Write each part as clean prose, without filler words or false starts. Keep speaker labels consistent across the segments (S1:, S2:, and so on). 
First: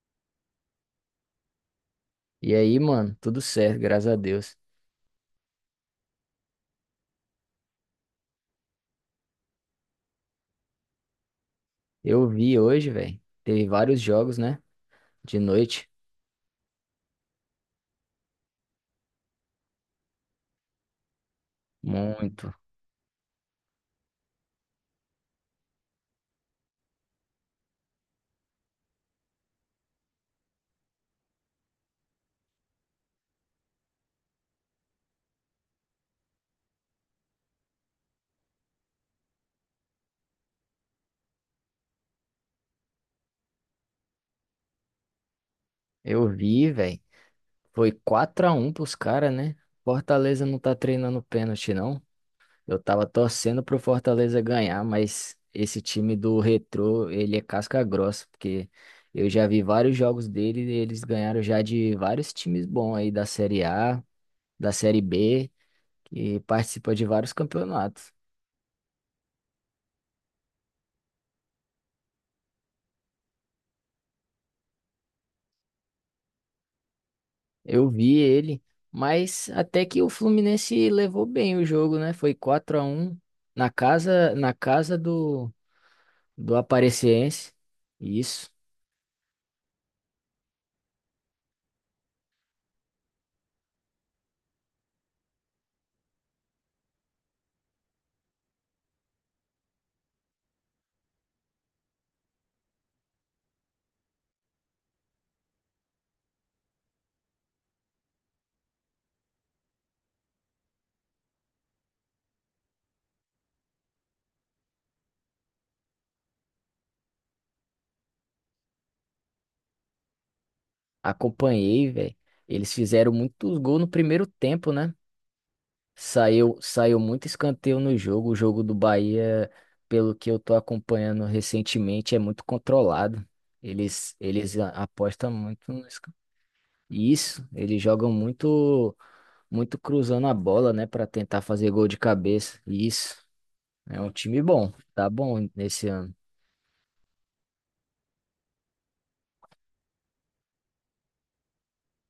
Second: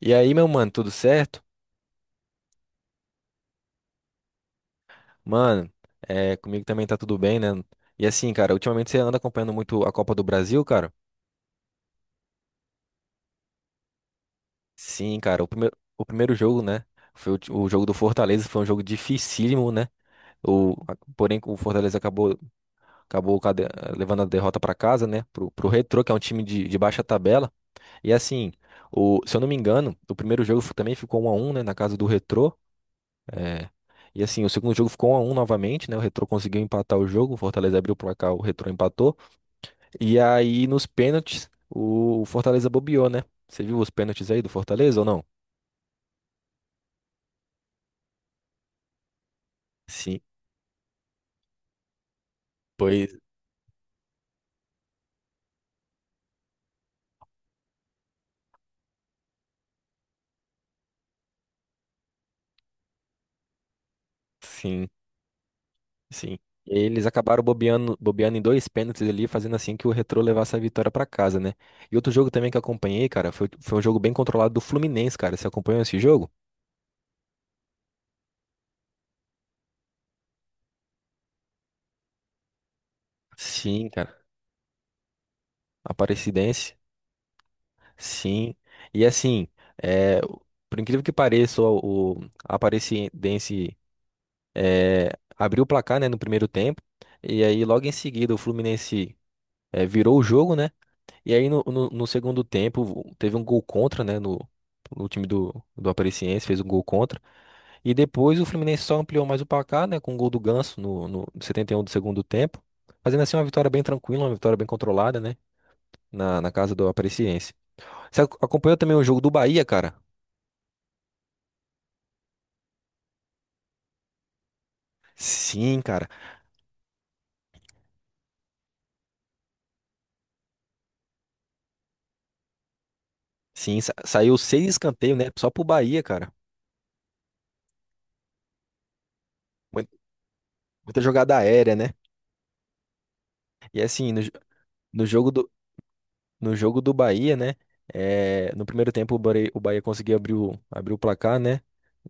S1: E aí, meu mano, tudo certo?
S2: E aí, mano, tudo certo, graças a Deus.
S1: Mano, comigo também tá tudo bem, né? E assim, cara, ultimamente você anda acompanhando muito a Copa do Brasil, cara?
S2: Eu vi hoje, velho. Teve vários jogos, né?
S1: Sim,
S2: De
S1: cara,
S2: noite.
S1: o primeiro jogo, né? Foi o jogo do Fortaleza, foi um jogo dificílimo, né? Porém, o Fortaleza acabou,
S2: Muito.
S1: acabou cade- levando a derrota pra casa, né? Pro Retrô, que é um time de baixa tabela. E assim, se eu não me engano, o primeiro jogo também ficou 1-1, né? Na casa do Retrô. É. E assim, o segundo jogo ficou 1 a um novamente, né? O Retrô conseguiu empatar o jogo, o Fortaleza abriu o placar, o Retrô empatou. E aí, nos pênaltis, o Fortaleza bobeou, né? Você viu os pênaltis aí do Fortaleza ou não?
S2: Eu vi, velho. Foi 4x1 pros caras, né?
S1: Sim,
S2: Fortaleza não tá treinando pênalti, não. Eu tava
S1: pois
S2: torcendo pro Fortaleza ganhar, mas esse time do Retrô, ele é casca grossa, porque eu já vi vários jogos dele e eles ganharam já de vários times bons aí da Série A, da
S1: sim,
S2: Série B,
S1: sim.
S2: que participa de
S1: Eles
S2: vários
S1: acabaram bobeando,
S2: campeonatos.
S1: bobeando em dois pênaltis ali, fazendo assim que o Retrô levasse a vitória pra casa, né? E outro jogo também que eu acompanhei, cara, foi um jogo bem controlado do Fluminense, cara. Você acompanhou esse jogo?
S2: Eu vi ele, mas até que o Fluminense levou bem o jogo, né? Foi 4 a um
S1: Sim, cara.
S2: na casa do
S1: Aparecidense.
S2: Aparecidense. Isso.
S1: Sim, e assim, é, por incrível que pareça, o Aparecidense é, abriu o placar, né, no primeiro tempo, e aí logo em seguida o Fluminense virou o jogo, né, e aí no segundo tempo teve um gol contra, né, no time do Aparecidense, fez um gol contra, e depois o Fluminense só ampliou mais o placar, né, com o gol do Ganso no 71 do segundo tempo, fazendo assim uma vitória bem tranquila, uma vitória bem controlada, né, na casa do Aparecidense. Você acompanhou também o jogo do Bahia, cara?
S2: Acompanhei, velho. Eles fizeram muitos gols no primeiro tempo, né?
S1: Sim, cara.
S2: Saiu muito escanteio no jogo. O jogo do Bahia, pelo que eu tô acompanhando recentemente, é muito controlado.
S1: Sim,
S2: Eles,
S1: saiu
S2: eles
S1: seis
S2: a-
S1: escanteios, né?
S2: apostam
S1: Só pro
S2: muito no
S1: Bahia,
S2: escanteio.
S1: cara.
S2: Isso, eles jogam muito, muito
S1: Mui-
S2: cruzando a bola, né,
S1: Muita
S2: pra
S1: jogada
S2: tentar fazer
S1: aérea,
S2: gol
S1: né?
S2: de cabeça. Isso.
S1: E
S2: É um
S1: assim,
S2: time bom,
S1: no
S2: tá
S1: jogo
S2: bom
S1: do,
S2: nesse ano.
S1: no jogo do Bahia, né? É, no primeiro tempo o Bahia conseguiu abrir o placar, né?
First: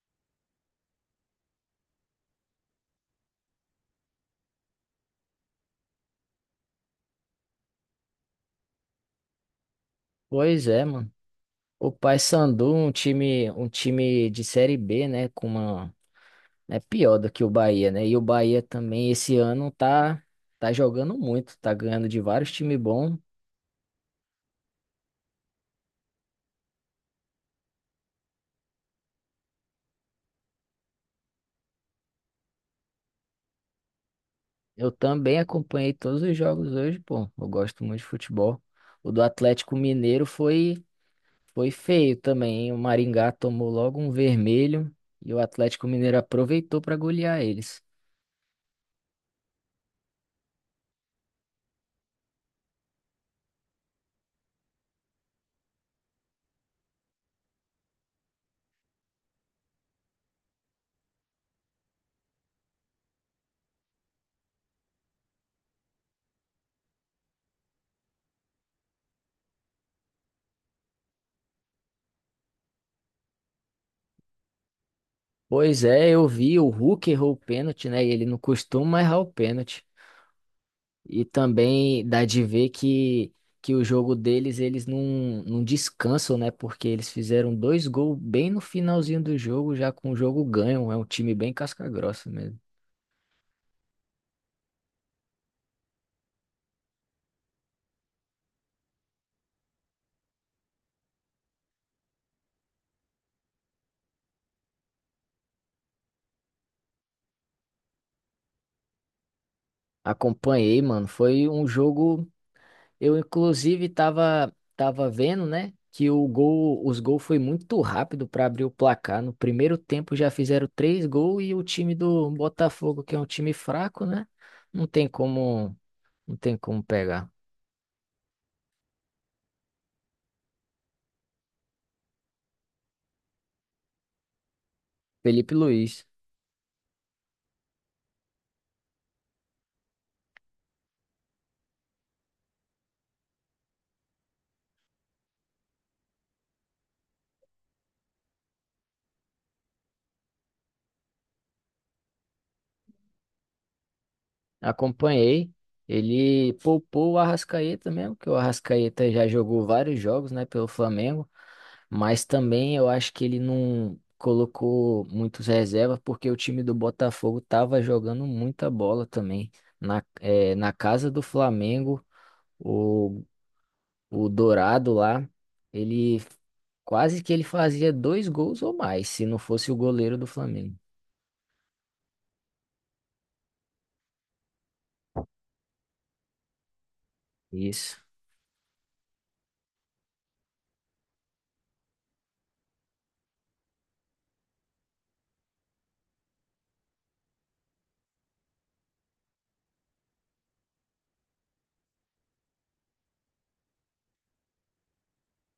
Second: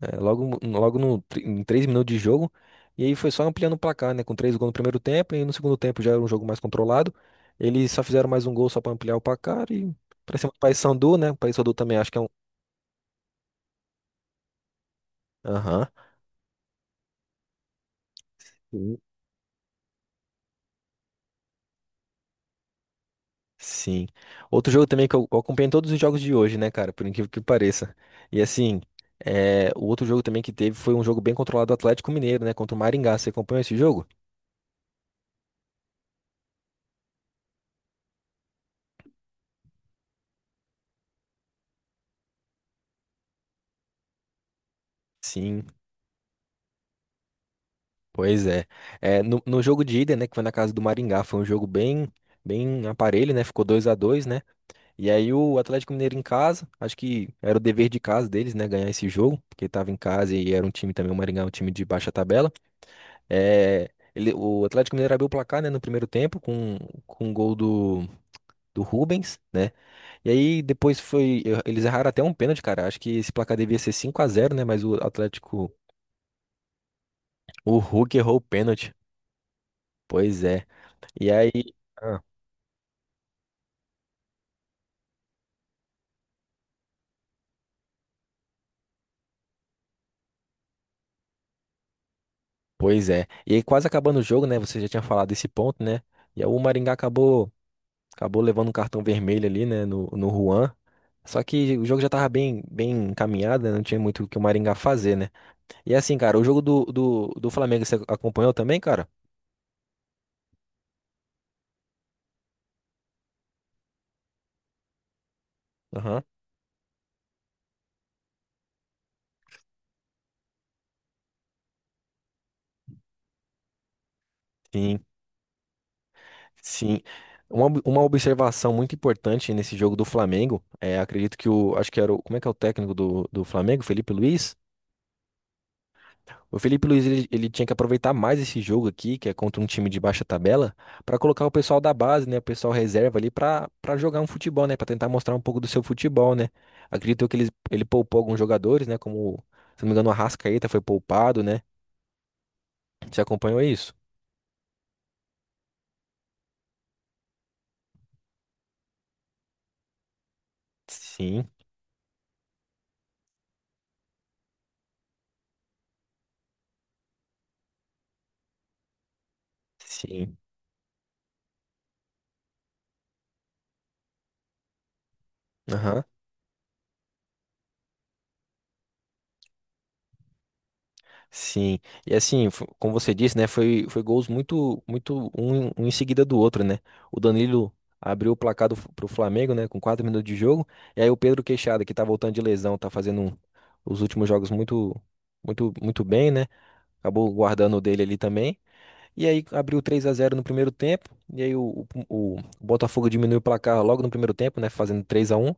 S1: É, logo no, tr- em 3 minutos de jogo. E aí foi só ampliando o placar, né? Com três gols no primeiro tempo. E no segundo tempo já era um jogo mais controlado. Eles só fizeram mais um gol só pra ampliar o placar. E pra cima do
S2: Pois é, mano.
S1: Paysandu, né? O Paysandu
S2: O
S1: também acho que é um.
S2: Paysandu, um time de série B, né, com
S1: Aham.
S2: uma é pior do que o Bahia, né? E o Bahia também esse ano tá jogando muito, tá ganhando de vários times bons.
S1: Sim. Outro jogo também que eu acompanhei todos os jogos de hoje, né, cara? Por incrível que pareça. E assim, o outro jogo também que teve foi um jogo bem controlado do Atlético Mineiro, né? Contra o Maringá. Você acompanhou esse jogo?
S2: Eu também acompanhei todos os jogos hoje, pô. Eu gosto muito de futebol. O do Atlético Mineiro foi, foi feio também, hein? O Maringá tomou logo um vermelho e o
S1: Sim,
S2: Atlético Mineiro aproveitou para golear eles.
S1: pois é. É, no jogo de ida, né? Que foi na casa do Maringá, foi um jogo bem aparelho, né? Ficou 2-2, né? E aí o Atlético Mineiro em casa, acho que era o dever de casa deles, né? Ganhar esse jogo, porque estava em casa e era um time também, o Maringá, é um time de baixa tabela. É, o Atlético Mineiro abriu o placar, né, no primeiro tempo com um gol do Rubens. E aí depois foi. Eles erraram até um pênalti, cara. Acho que esse placar devia ser 5-0, né? Mas o Atlético.
S2: Pois é, eu vi, o Hulk errou o
S1: O
S2: pênalti, né? E
S1: Hulk
S2: ele
S1: errou
S2: não
S1: o pênalti.
S2: costuma errar o pênalti.
S1: Pois é.
S2: E
S1: E aí.
S2: também
S1: Ah,
S2: dá de ver que o jogo deles, eles não, não descansam, né? Porque eles fizeram dois gols bem no finalzinho do jogo, já com o jogo ganho. É um time bem casca-grossa mesmo.
S1: pois é. E aí quase acabando o jogo, né? Você já tinha falado desse ponto, né? E aí o Maringá acabou levando um cartão vermelho ali, né, no Juan. Só que o jogo já tava bem encaminhado, né? Não tinha muito o que o Maringá fazer, né? E assim, cara, o jogo do Flamengo você acompanhou também, cara?
S2: Acompanhei, mano. Foi um jogo. Eu, inclusive, tava vendo, né, que
S1: Aham.
S2: o gol, os gols foi muito rápido para abrir o placar. No primeiro tempo já fizeram três gols e o time do Botafogo, que é um time fraco, né, não
S1: Sim,
S2: tem como, não tem como
S1: sim.
S2: pegar.
S1: Uma observação muito importante nesse jogo do Flamengo, é, acredito acho que era o, como é que é o técnico do Flamengo, Felipe Luiz?
S2: Felipe Luiz,
S1: O Felipe Luiz, ele tinha que aproveitar mais esse jogo aqui, que é contra um time de baixa tabela, pra colocar o pessoal da base, né, o pessoal reserva ali pra para jogar um futebol, né, pra tentar mostrar um pouco do seu futebol, né? Acredito que ele poupou alguns jogadores, né, como, se não me engano, o Arrascaeta foi poupado, né? Você acompanhou isso?
S2: acompanhei. Ele poupou o Arrascaeta mesmo, que o Arrascaeta já jogou vários jogos, né, pelo Flamengo.
S1: Sim.
S2: Mas também eu acho que ele não colocou muitos reservas porque o time do Botafogo estava jogando muita bola também. Na,
S1: Sim,
S2: na casa do Flamengo, o, o Dourado lá,
S1: aham,
S2: ele quase que ele fazia dois gols ou mais, se não fosse o goleiro do Flamengo.
S1: sim. E assim, como você disse, né, foi gols muito, muito um em seguida do outro, né? O Danilo
S2: Isso,
S1: abriu o placar pro Flamengo, né, com 4 minutos de jogo, e aí o Pedro Queixada, que tá voltando de lesão, tá os últimos jogos muito, muito, muito bem, né? Acabou guardando o dele ali também. E aí abriu 3-0 no primeiro tempo. E aí o Botafogo diminuiu o placar logo no primeiro tempo, né? Fazendo 3-1.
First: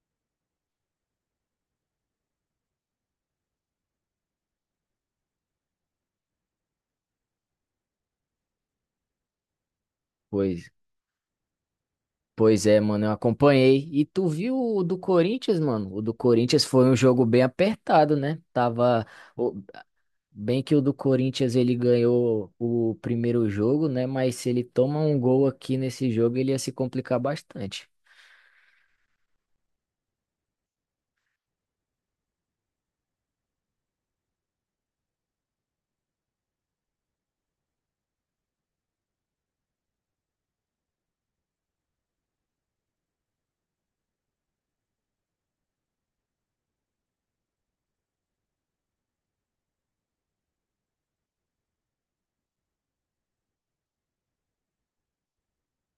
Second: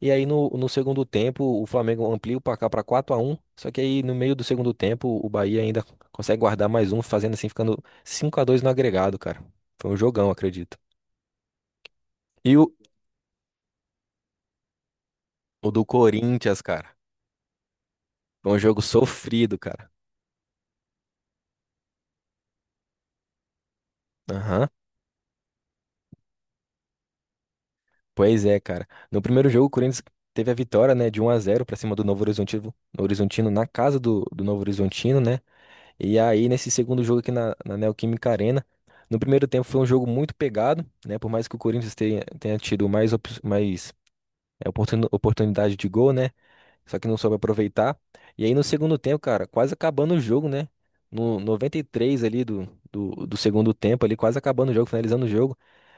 S1: E aí no segundo tempo o Flamengo amplia o placar para 4-1. Só que aí no meio do segundo tempo o Bahia ainda consegue guardar mais um, fazendo assim, ficando 5-2 no agregado, cara. Foi um jogão,
S2: pois,
S1: acredito. E
S2: pois é, mano, eu acompanhei. E tu viu o do Corinthians,
S1: o do
S2: mano? O do
S1: Corinthians,
S2: Corinthians foi
S1: cara.
S2: um jogo bem apertado, né?
S1: Foi um jogo
S2: Tava.
S1: sofrido,
S2: o-
S1: cara.
S2: Bem que o do Corinthians ele ganhou o primeiro jogo, né? Mas se ele
S1: Aham.
S2: toma um gol aqui nesse jogo, ele ia se complicar bastante.
S1: Pois é, cara. No primeiro jogo o Corinthians teve a vitória, né, de 1-0 para cima do Novo Horizontino, Horizontino na casa do Novo Horizontino, né? E aí, nesse segundo jogo aqui na Neoquímica Arena, no primeiro tempo foi um jogo muito pegado, né? Por mais que o Corinthians tenha, tenha tido mais, mais oportunidade de gol, né? Só que não soube aproveitar. E aí, no segundo tempo, cara, quase acabando o jogo, né? No 93 ali do segundo tempo, ali, quase acabando o jogo, finalizando o jogo,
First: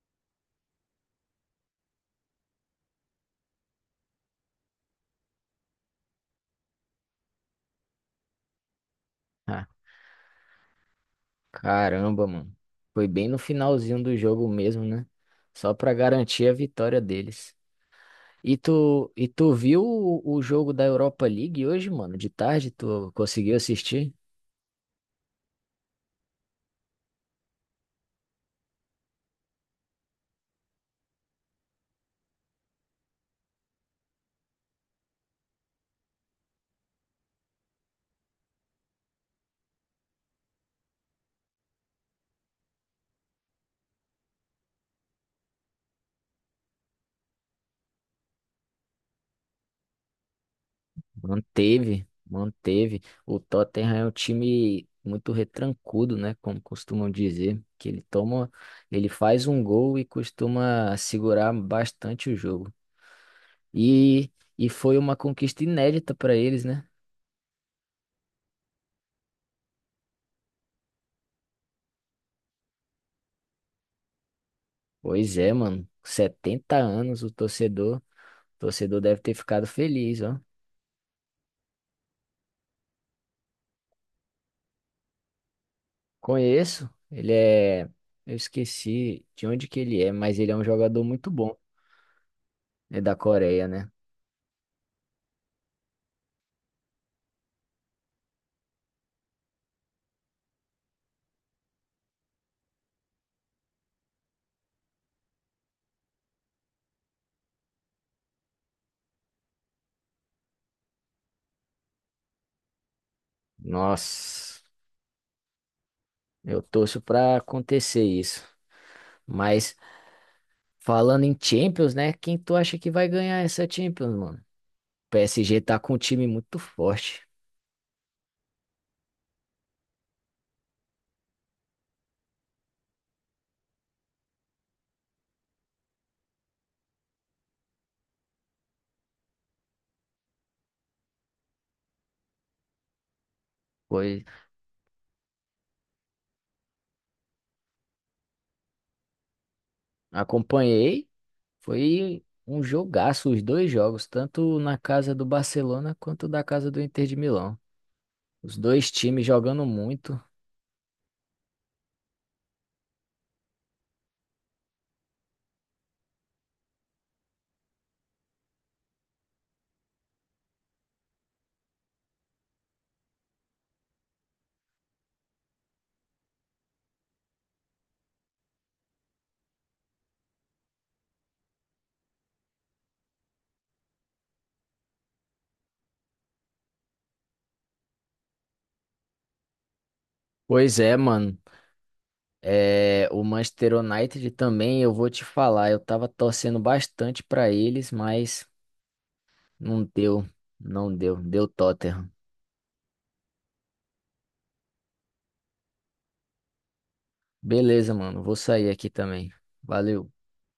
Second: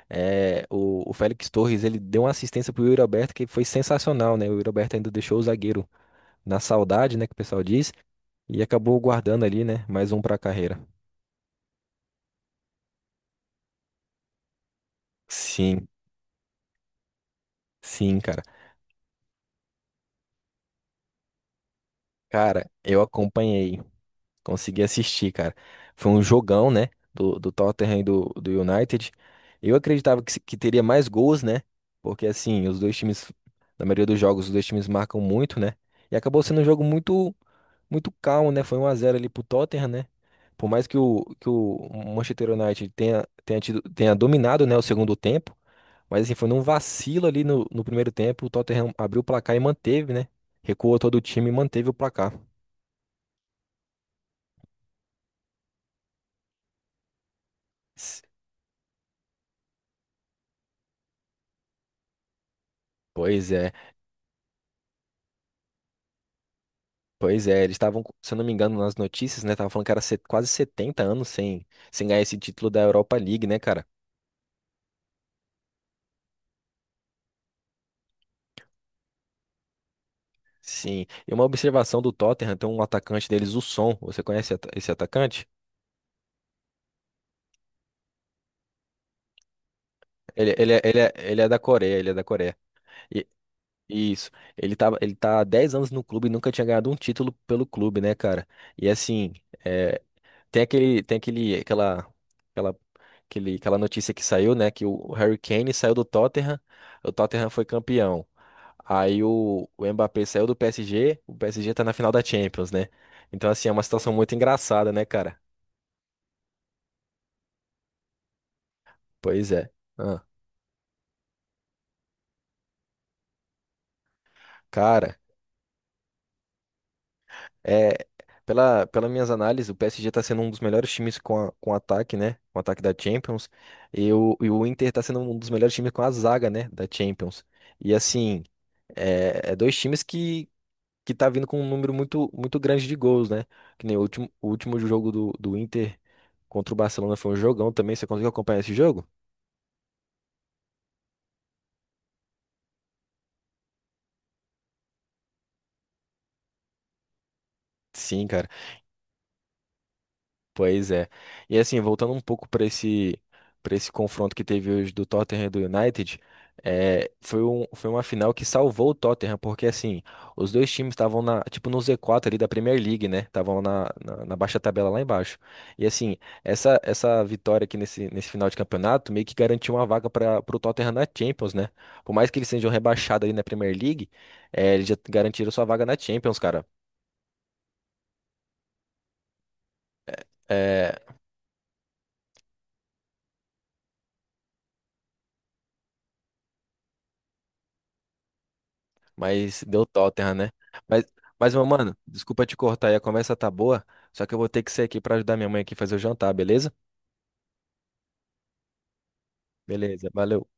S1: é, o Félix Torres, ele deu uma assistência pro Yuri Alberto que foi sensacional, né? O Yuri Alberto ainda deixou o zagueiro na saudade, né? Que o pessoal diz, e acabou guardando ali,
S2: Ah,
S1: né? Mais um pra carreira.
S2: caramba, mano. Foi bem no finalzinho do jogo mesmo, né? Só
S1: Sim,
S2: pra garantir a vitória deles.
S1: sim, cara.
S2: E tu viu o jogo da Europa League hoje, mano? De
S1: Cara,
S2: tarde,
S1: eu
S2: tu conseguiu
S1: acompanhei,
S2: assistir?
S1: consegui assistir, cara. Foi um jogão, né? Do Tottenham e do United. Eu acreditava que, que teria mais gols, né? Porque, assim, os dois times, na maioria dos jogos, os dois times marcam muito, né? E acabou sendo um jogo muito, muito calmo, né? Foi 1-0 ali pro Tottenham, né? Por mais que o Manchester United tenha, tenha tido, tenha dominado, né, o segundo tempo. Mas assim, foi num vacilo ali no primeiro tempo, o Tottenham abriu o placar e manteve, né? Recuou todo o time e manteve o
S2: Manteve,
S1: placar.
S2: manteve. O Tottenham é um time muito retrancudo, né? Como costumam dizer, que ele
S1: S-
S2: toma, ele faz um gol e costuma segurar bastante o jogo.
S1: Pois é,
S2: E, e foi uma conquista inédita para eles, né?
S1: eles estavam, se eu não me engano, nas notícias, né? Estavam falando que era quase 70 anos sem, sem ganhar esse título da Europa League, né, cara?
S2: Pois é, mano. 70 anos o torcedor deve ter ficado feliz, ó.
S1: Sim. E uma observação do Tottenham, tem um atacante deles, o Son. Você conhece esse atacante?
S2: Conheço, ele é, eu esqueci de onde que ele é, mas ele é um jogador muito
S1: Ele é
S2: bom.
S1: da Coreia, ele é da Coreia.
S2: É da
S1: E-
S2: Coreia, né?
S1: isso. Ele tava, ele tá há 10 anos no clube e nunca tinha ganhado um título pelo clube, né, cara? E assim. é, tem aquele, aquela, aquela, aquele, aquela notícia que saiu, né? Que o Harry Kane saiu do Tottenham, o Tottenham foi campeão. Aí o Mbappé saiu do PSG, o PSG tá na final da Champions, né? Então, assim, é uma situação muito
S2: Nossa.
S1: engraçada, né, cara?
S2: Eu torço pra acontecer isso.
S1: Pois é.
S2: Mas
S1: Ah,
S2: falando em Champions, né? Quem tu acha que vai ganhar essa Champions, mano? O
S1: cara,
S2: PSG tá com um time muito forte.
S1: é. Pelas minhas análises, o PSG tá sendo um dos melhores times com, com ataque, né? Com ataque da Champions. E e o Inter tá sendo um dos melhores times com a zaga, né? Da Champions. E assim, é, é dois times que tá vindo com um número muito, muito grande de gols, né? Que nem o
S2: Foi,
S1: último, o último jogo do Inter contra o Barcelona foi um jogão também. Você conseguiu acompanhar esse jogo?
S2: acompanhei, foi um jogaço, os dois jogos, tanto na casa do Barcelona quanto da casa do Inter de Milão.
S1: Sim, cara.
S2: Os dois times jogando muito.
S1: Pois é. E assim, voltando um pouco para esse confronto que teve hoje do Tottenham e do United, é, foi um, foi uma final que salvou o Tottenham, porque assim, os dois times estavam tipo no Z4 ali da Premier League, né? Estavam na baixa tabela lá embaixo. E assim, essa vitória aqui nesse final de campeonato meio que garantiu uma vaga para o Tottenham na Champions, né? Por mais que eles sejam rebaixados ali na Premier League, é, eles já garantiram sua vaga na Champions, cara.
S2: Pois
S1: Eh,
S2: é, mano. É, o Manchester United também, eu vou te falar, eu tava torcendo bastante pra eles, mas
S1: mas deu
S2: não deu,
S1: Tottenham, né?
S2: não
S1: Mas,
S2: deu, deu
S1: mas, meu mano,
S2: Tottenham.
S1: desculpa te cortar aí, a conversa tá boa, só que eu vou ter que sair aqui pra ajudar minha mãe aqui a fazer o jantar, beleza?
S2: Beleza, mano. Vou sair aqui também.
S1: Beleza,
S2: Valeu.
S1: valeu.